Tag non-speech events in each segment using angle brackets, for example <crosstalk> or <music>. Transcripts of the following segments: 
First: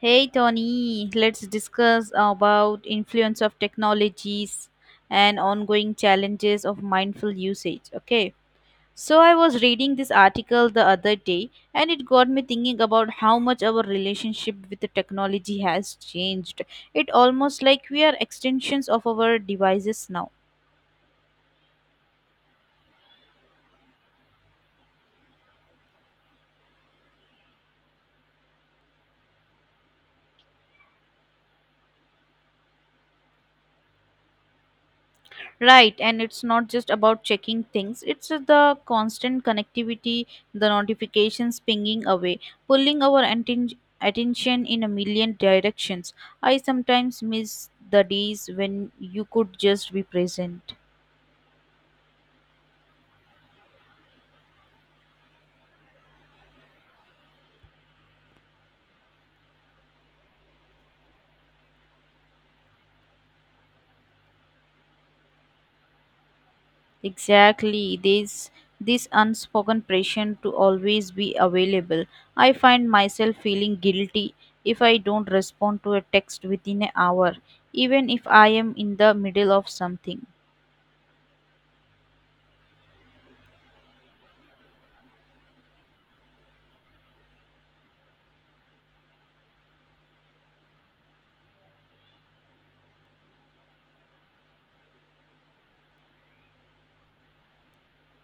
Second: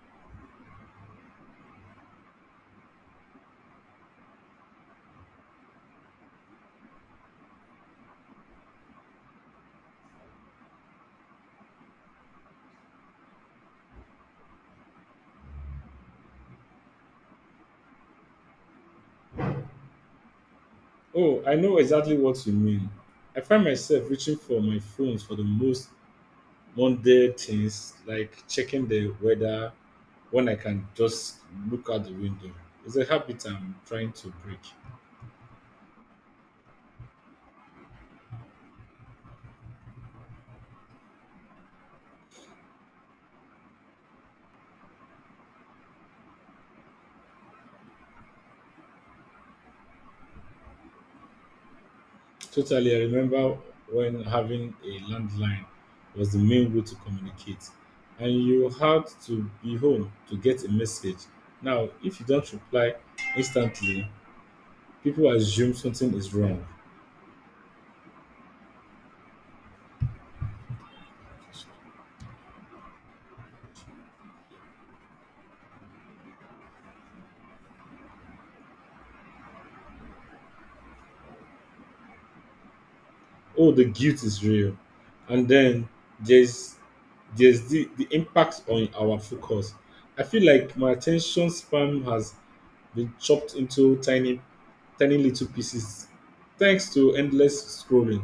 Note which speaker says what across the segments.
Speaker 1: Hey Tony, let's discuss about influence of technologies and ongoing challenges of mindful usage. Okay. So I was reading this article the other day and it got me thinking about how much our relationship with the technology has changed. It almost like we are extensions of our devices now.
Speaker 2: Oh, I know exactly what you mean. I find myself reaching for my phones for the most mundane things like checking the weather when I can just look out the window. It's a habit I'm trying to break.
Speaker 1: Right, and it's not just about checking things, it's the constant connectivity, the notifications pinging away, pulling our atten- attention in a million directions. I sometimes miss the days when you could just be present.
Speaker 2: Totally, I remember when having a landline was the main way to communicate, and you had to be home to get a message. Now, if you don't reply instantly, people assume something is wrong.
Speaker 1: Exactly, this unspoken pressure to always be available. I find myself feeling guilty if I don't respond to a text within an hour, even if I am in the middle of something.
Speaker 2: Oh, the guilt is real, and then there's there's the impact on our focus. I feel like my attention span has been chopped into tiny little pieces thanks to endless scrolling.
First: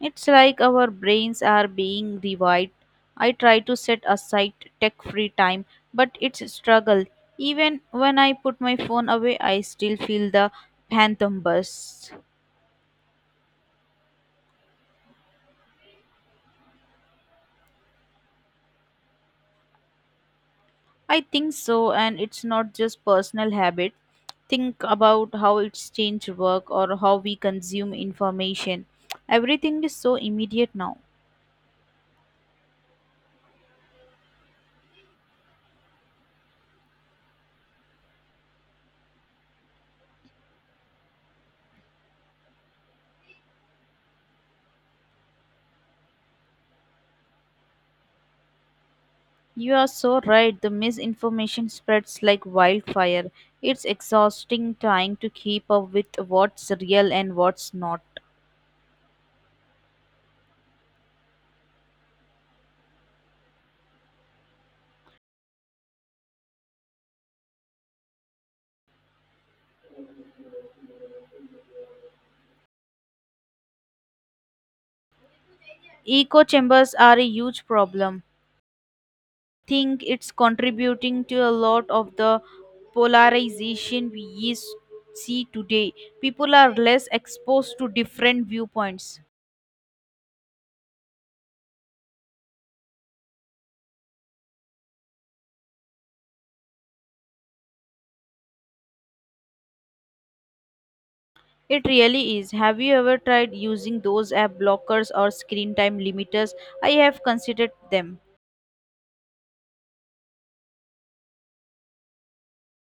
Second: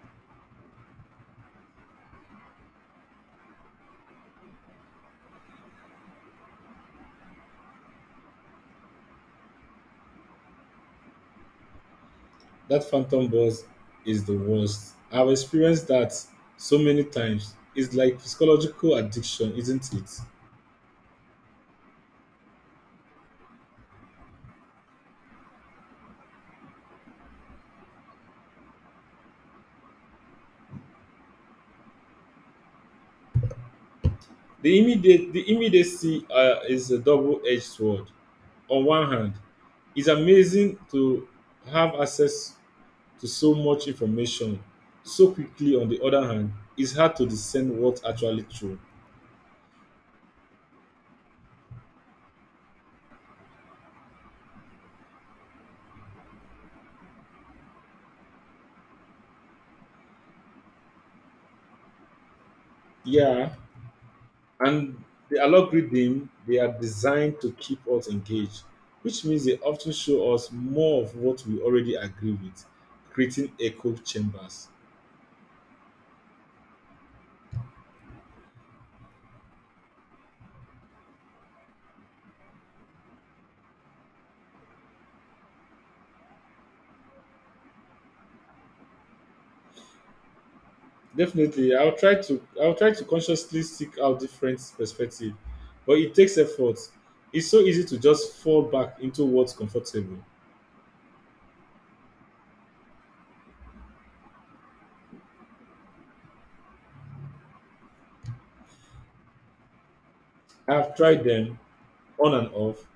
Speaker 1: It's like our brains are being rewired. I try to set aside tech free time, but it's a struggle. Even when I put my phone away, I still feel the phantom buzz.
Speaker 2: That phantom buzz is the worst. I've experienced that so many times. It's like psychological addiction, isn't it?
Speaker 1: I think so, and it's not just personal habit. Think about how it's changed work or how we consume information. Everything is so immediate now.
Speaker 2: The immediacy is a double-edged sword. On one hand, it's amazing to have access to so much information so quickly. On the other hand, it's hard to discern what's actually true.
Speaker 1: You are so right. The misinformation spreads like wildfire. It's exhausting trying to keep up with what's real and what's not.
Speaker 2: Yeah, and the algorithm they are designed to keep us engaged, which means they often show us more of what we already agree with, creating echo chambers.
Speaker 1: Echo chambers are a huge problem. Think it's contributing to a lot of the polarization we is- see today. People are less exposed to different viewpoints.
Speaker 2: Definitely, I'll try to consciously seek out different perspective, but it takes effort. It's so easy to just fall back into what's comfortable.
Speaker 1: It really is. Have you ever tried using those app blockers or screen time limiters? I have considered them.
Speaker 2: I've tried them on and off.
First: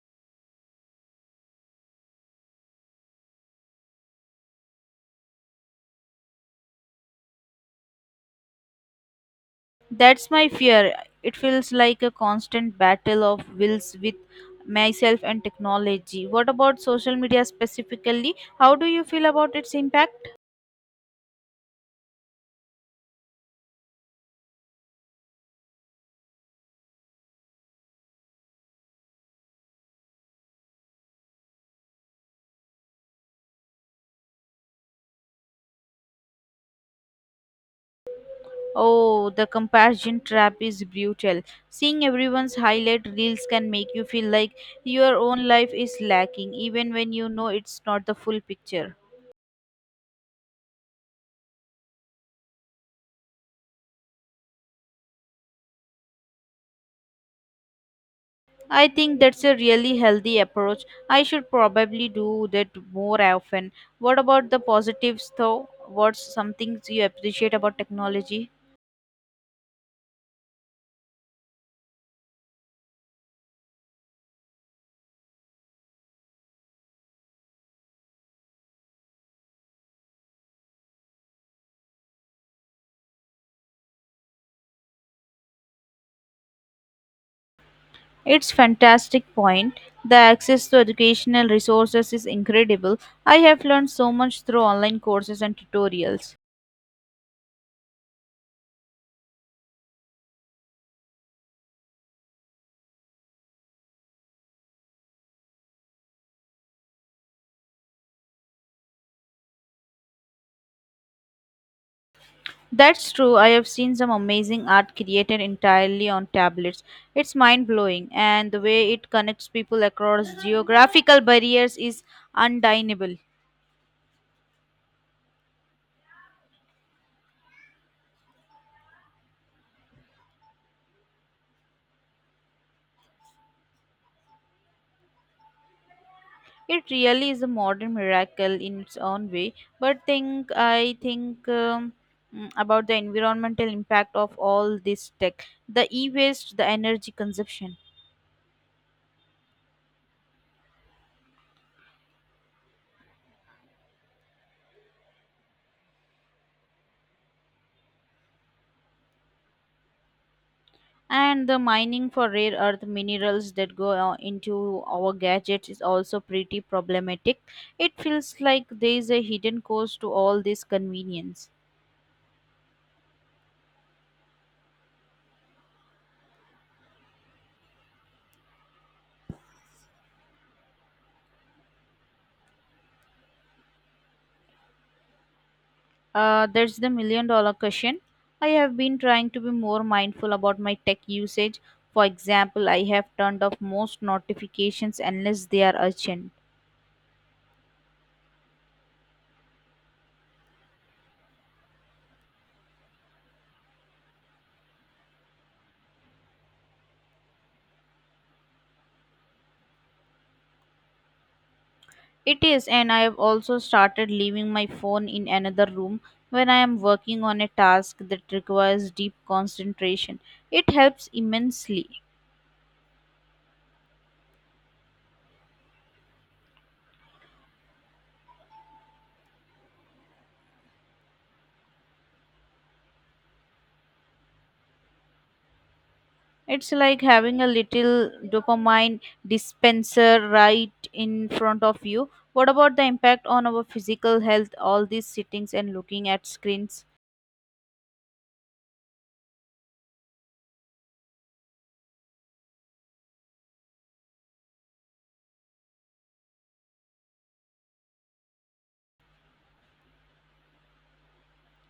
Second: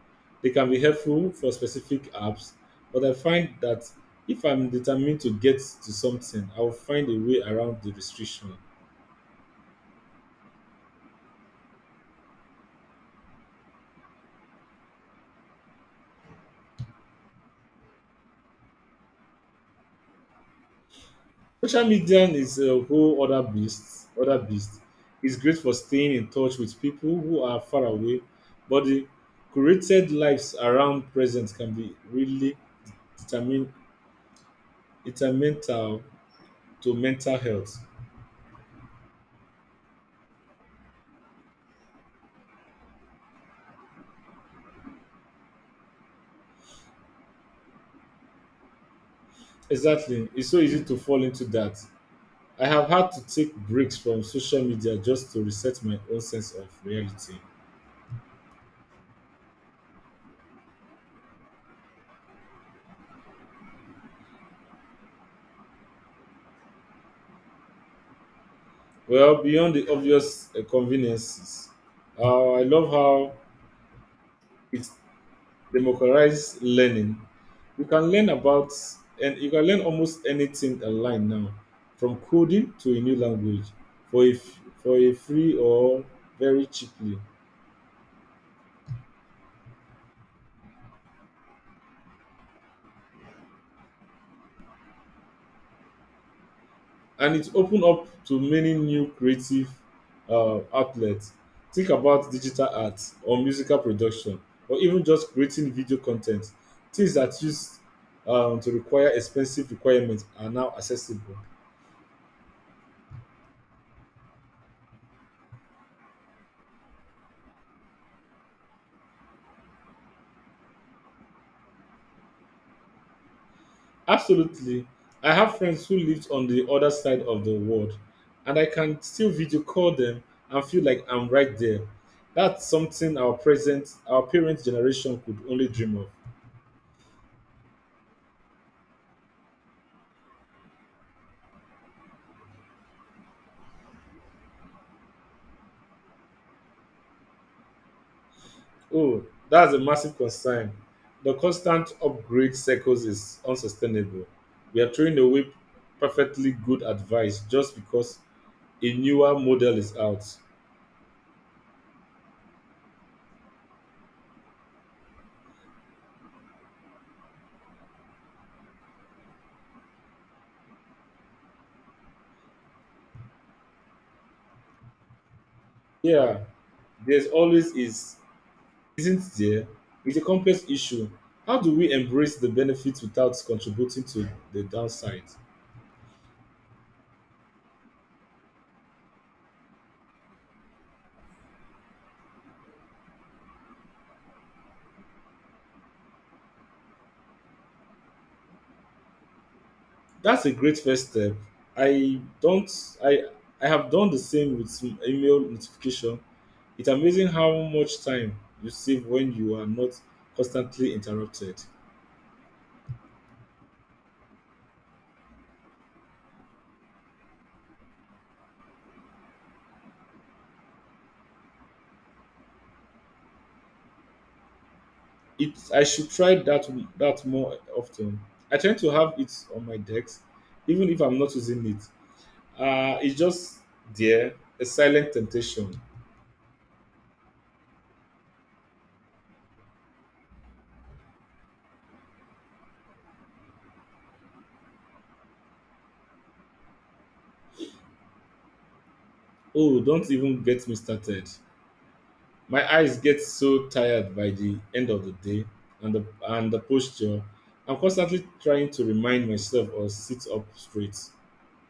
Speaker 2: They can be helpful for specific apps, but I find that if I'm determined to get to something, I'll find a way around the restriction.
Speaker 1: That's my fear. It feels like a constant battle of wills with myself and technology. What about social media specifically? How do you feel about its impact?
Speaker 2: Social media is a whole other beast. Other beast. It's great for staying in touch with people who are far away, but the curated lives around present can be really determin- detrimental to mental health.
Speaker 1: Oh, the comparison trap is brutal. Seeing everyone's highlight reels can make you feel like your own life is lacking, even when you know it's not the full picture.
Speaker 2: Exactly. It's so easy to fall into that. I have had to take breaks from social media just to reset my own sense of reality.
Speaker 1: I think that's a really healthy approach. I should probably do that more often. What about the positives though? What's something you appreciate about technology?
Speaker 2: Well, beyond the obvious conveniences, I love how it democratize learning. You can learn about you can learn almost anything online now, from coding to a new language for a free or very cheaply.
Speaker 1: It's fantastic point. The access to educational resources is incredible. I have learned so much through online courses and tutorials.
Speaker 2: And it's open up to many new creative outlets. Think about digital art or musical production or even just creating video content. Things that used to require expensive requirements are now accessible.
Speaker 1: That's true. I have seen some amazing art created entirely on tablets. It's mind-blowing, and the way it connects people across geographical barriers is undeniable.
Speaker 2: Absolutely. I have friends who lived on the other side of the world, and I can still video call them and feel like I'm right there. That's something our parents' generation could only dream of.
Speaker 1: It really is a modern miracle in its own way, but think I think mm, about the environmental impact of all this tech, the e-waste, the energy consumption,
Speaker 2: Oh, that's a massive concern. The constant upgrade cycles is unsustainable. We are throwing away perfectly good advice just because a newer model is out.
Speaker 1: and the mining for rare earth minerals that go into our gadgets is also pretty problematic. It feels like there is a hidden cost to all this convenience.
Speaker 2: Yeah, there's always is isn't there? It's a complex issue. How do we embrace the benefits without contributing to the downside?
Speaker 1: That's the million dollar question. I have been trying to be more mindful about my tech usage. For example, I have turned off most notifications unless they are urgent.
Speaker 2: That's a great first step. I don't I I have done the same with some email notification. It's amazing how much time you save when you are not constantly interrupted.
Speaker 1: It is, and I have also started leaving my phone in another room when I am working on a task that requires deep concentration. It helps immensely.
Speaker 2: It, I should try that more often. I tend to have it on my desk even if I'm not using it. It's just there, a silent temptation.
Speaker 1: It's like having a little dopamine dispenser right in front of you. What about the impact on our physical health, all these sittings and looking at screens?
Speaker 2: Oh, don't even get me started. My eyes get so tired by the end of the day, and the posture. I'm constantly trying to remind myself or sit up straight.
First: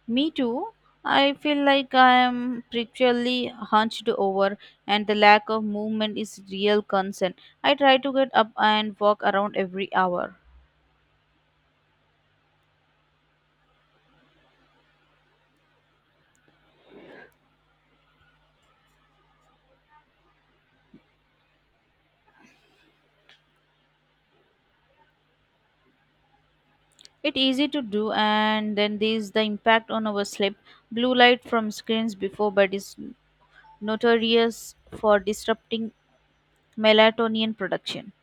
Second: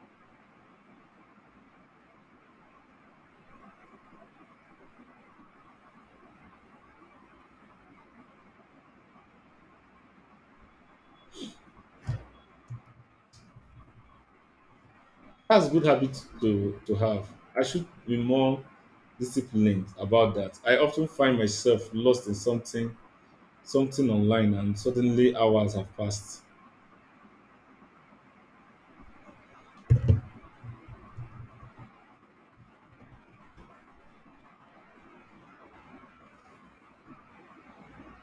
Speaker 1: Me too. I feel like I am perpetually hunched over, and the lack of movement is real concern. I try to get up and walk around every hour.
Speaker 2: That's a good habit to have. I should be more disciplined about that. I often find myself lost in something online, and suddenly hours have passed.
Speaker 1: It's easy to do, and then there's the impact on our sleep. Blue light from screens before bed is notorious for disrupting melatonin production.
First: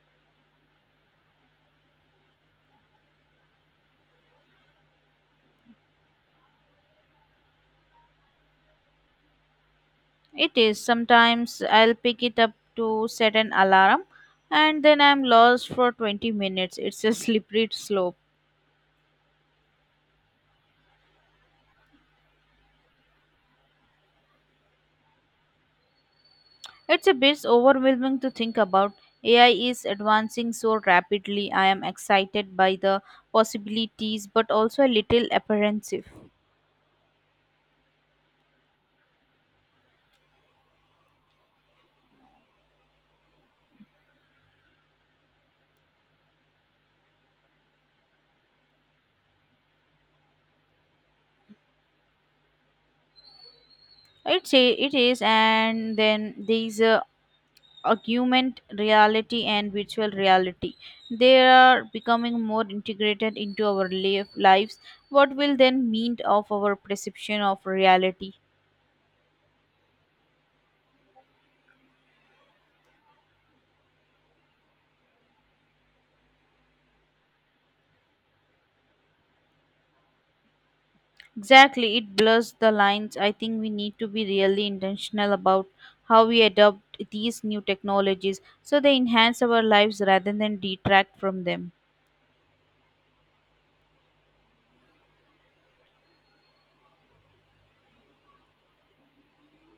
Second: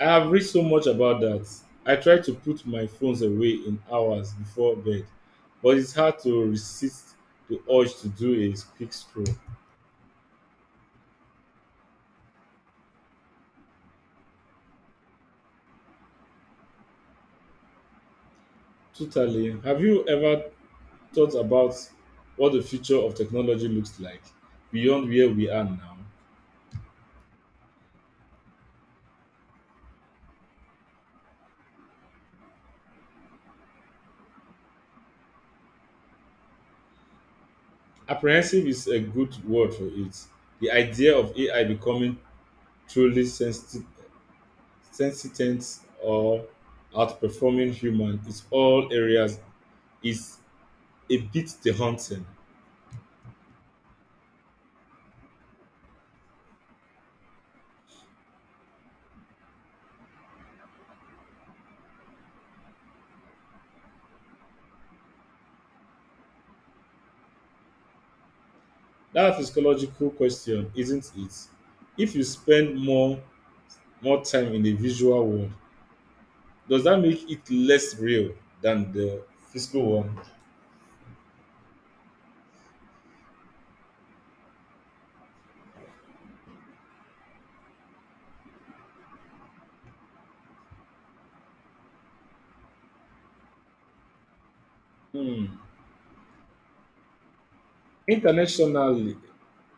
Speaker 2: I have read so much about that. I try to put my phones away in hours before bed, but it's hard to resist the urge to do a quick scroll.
Speaker 1: It is, sometimes I'll pick it up to set an alarm and then I'm lost for 20 minutes. It's a <laughs> slippery slope.
Speaker 2: Totally. Have you ever thought about what the future of technology looks like beyond where we are now?
Speaker 1: It's a bit overwhelming to think about. AI is advancing so rapidly. I am excited by the possibilities but also a little apprehensive.
Speaker 2: Apprehensive is a good word for it. The idea of AI becoming truly sentient or outperforming human is all areas is a bit daunting.
Speaker 1: I'd say it is, and then these augmented reality and virtual reality. They are becoming more integrated into our li- lives. What will then mean of our perception of reality?
Speaker 2: That's a psychological question, isn't it? If you spend more time in the visual world, does that make it less real than the physical one?
Speaker 1: Exactly, it blurs the lines. I think we need to be really intentional about how we adopt these new technologies so they enhance our lives rather than detract from them.
Speaker 2: Hmm. Internationally,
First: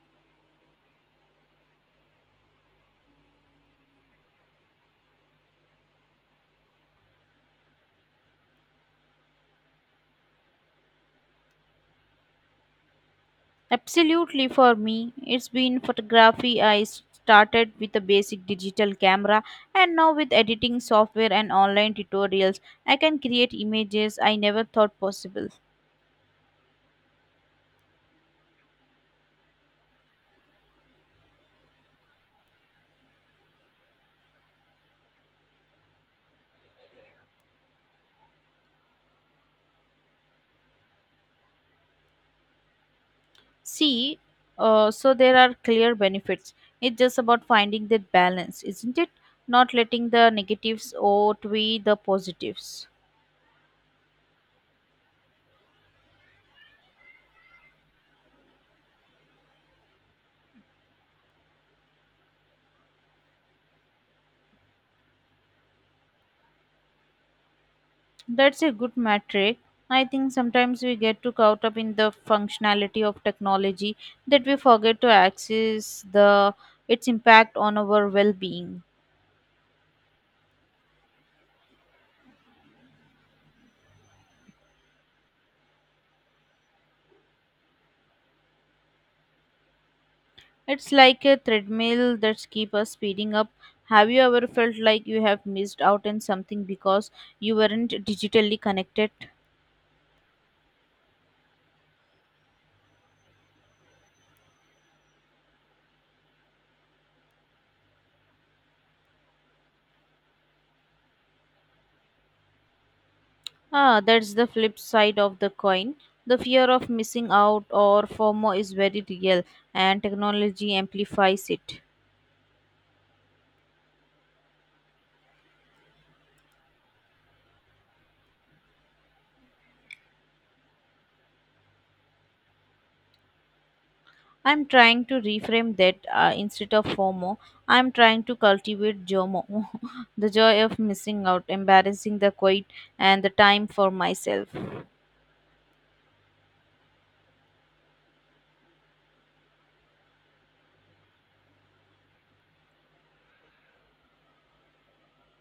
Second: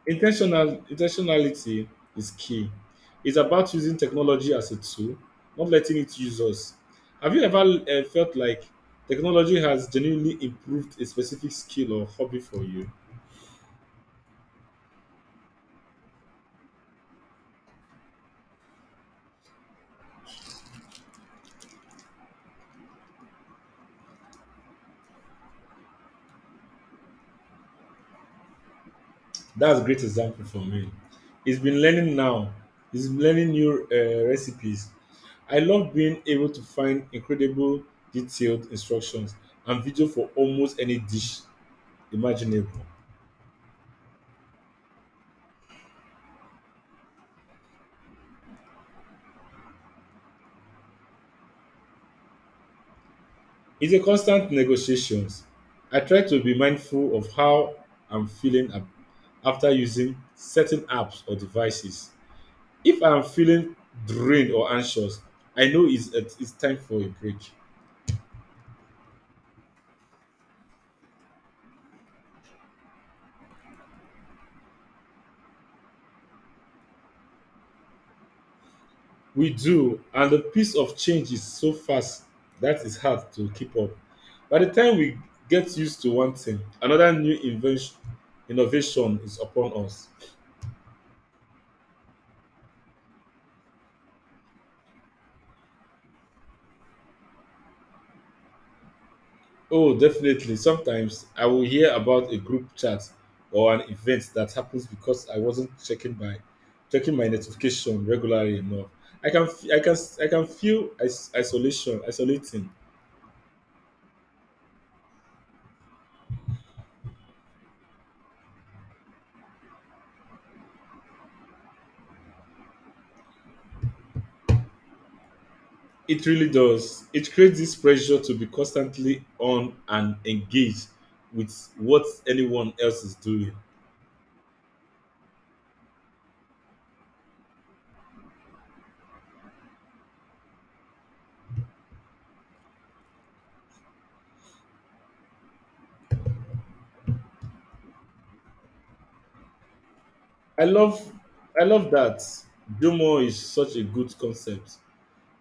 Speaker 2: intentional Intentionality is key. It's about using technology as a tool, not letting it use us. Have you ever felt like technology has genuinely improved a specific skill or hobby for you?
Speaker 1: Absolutely, for me, it's been photography. I started with a basic digital camera, and now with editing software and online tutorials, I can create images I never thought possible.
Speaker 2: That's a great example for me. It's been learning now. It's been learning new recipes. I love being able to find incredible detailed instructions and video for almost any dish imaginable.
Speaker 1: See, so there are clear benefits. It's just about finding that balance, isn't it? Not letting the negatives outweigh the positives.
Speaker 2: It's a constant negotiations. I try to be mindful of how I'm feeling after using certain apps or devices. If I'm feeling drained or anxious, I know it's time for a break.
Speaker 1: That's a good metric. I think sometimes we get too caught up in the functionality of technology that we forget to access the its impact on our well-being.
Speaker 2: We do, and the pace of change is so fast that it's hard to keep up. By the time we get used to one thing, another new invention innovation is upon us.
Speaker 1: It's like a treadmill that's keep us speeding up. Have you ever felt like you have missed out on something because you weren't digitally connected?
Speaker 2: Oh, definitely. Sometimes I will hear about a group chat or an event that happens because I wasn't checking my notification regularly enough. I can f- I can feel is- isolation isolating.
Speaker 1: Ah, that's the flip side of the coin. The fear of missing out or FOMO is very real, and technology amplifies it.
Speaker 2: It really does. It creates this pressure to be constantly on and engaged with what anyone else is doing.
Speaker 1: I'm trying to reframe that, instead of FOMO. I'm trying to cultivate JOMO, <laughs> the joy of missing out, embarrassing the quiet, and the time for myself.
Speaker 2: I love I love that. Do more is such a good concept.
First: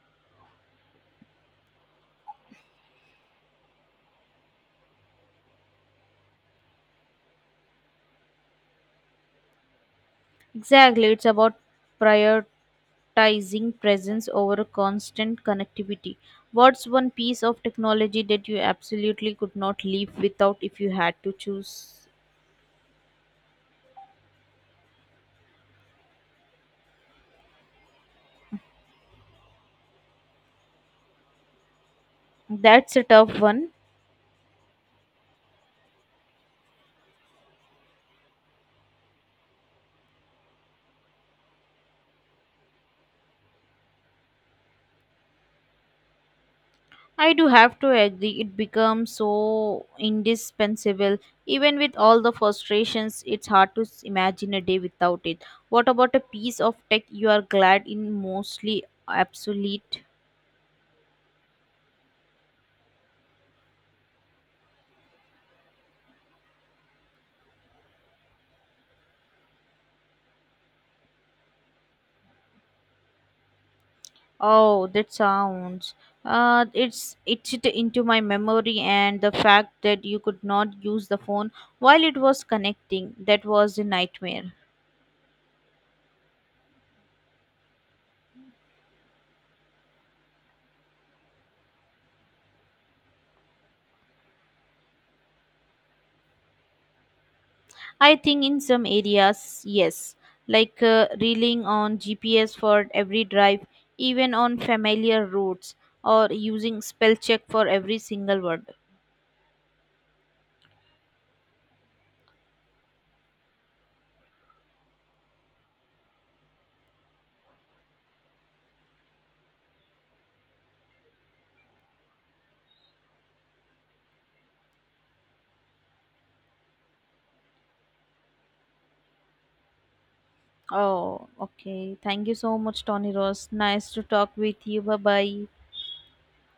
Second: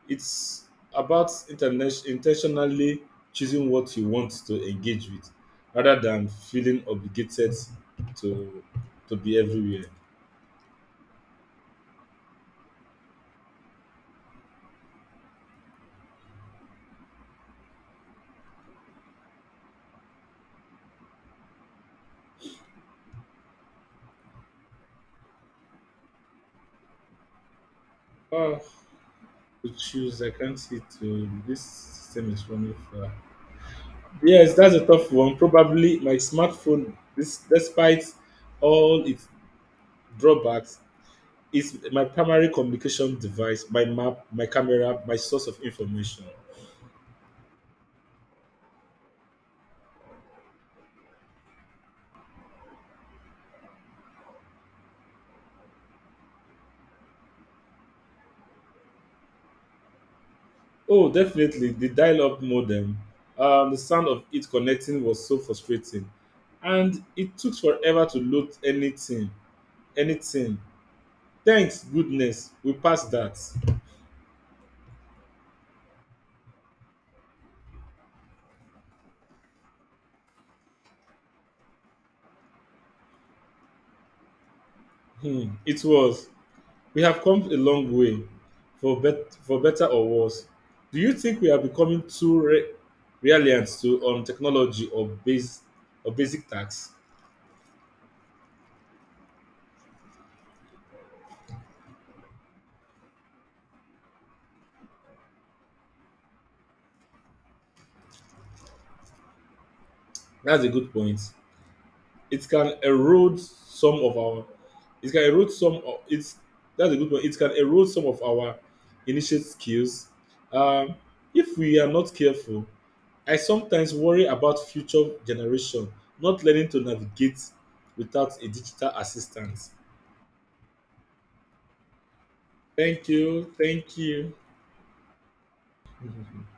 Speaker 2: It's about intentionally choosing what you want to engage with rather than feeling obligated to to be everywhere.
Speaker 1: Exactly, it's about prioritizing presence over constant connectivity. What's one piece of technology that you absolutely could not live without if you had to choose?
Speaker 2: Oh, to choose, I can't see to this system is running
Speaker 1: That's a
Speaker 2: far.
Speaker 1: tough one.
Speaker 2: Yes, that's a tough one. Probably my smartphone, this, despite all its drawbacks, is my primary communication device, my map, my camera, my source of information.
Speaker 1: I do have to agree, it becomes so indispensable. Even with all the frustrations, it's hard to s- imagine a day without it. What about a piece of tech you are glad in mostly obsolete?
Speaker 2: Oh, definitely. The dial up modem, the sound of it connecting was so frustrating. And it took forever to load anything. Anything. Thanks, goodness, we passed that.
Speaker 1: Oh, that sounds. It's it into my memory, and the fact that you could not use the phone while it was connecting, that was a nightmare.
Speaker 2: Hmm, it was. We have come a long way, for better or worse. Do you think we are becoming too reliant to on technology or base or basic tasks?
Speaker 1: I think in some areas, yes, like relying on GPS for every drive, even on familiar routes, or using spell check for every single word.
Speaker 2: That's a good point. It can erode some of our. It can erode some. Of, it's that's a good point. It can erode some of our initiate skills. Um, if we are not careful, I sometimes worry about future generation not learning to navigate without a digital assistant.
Speaker 1: Oh, okay. Thank you so much,
Speaker 2: Thank
Speaker 1: Tony Ross.
Speaker 2: you.
Speaker 1: Nice
Speaker 2: Thank
Speaker 1: to
Speaker 2: you.
Speaker 1: talk with you. Bye bye.
Speaker 2: <laughs>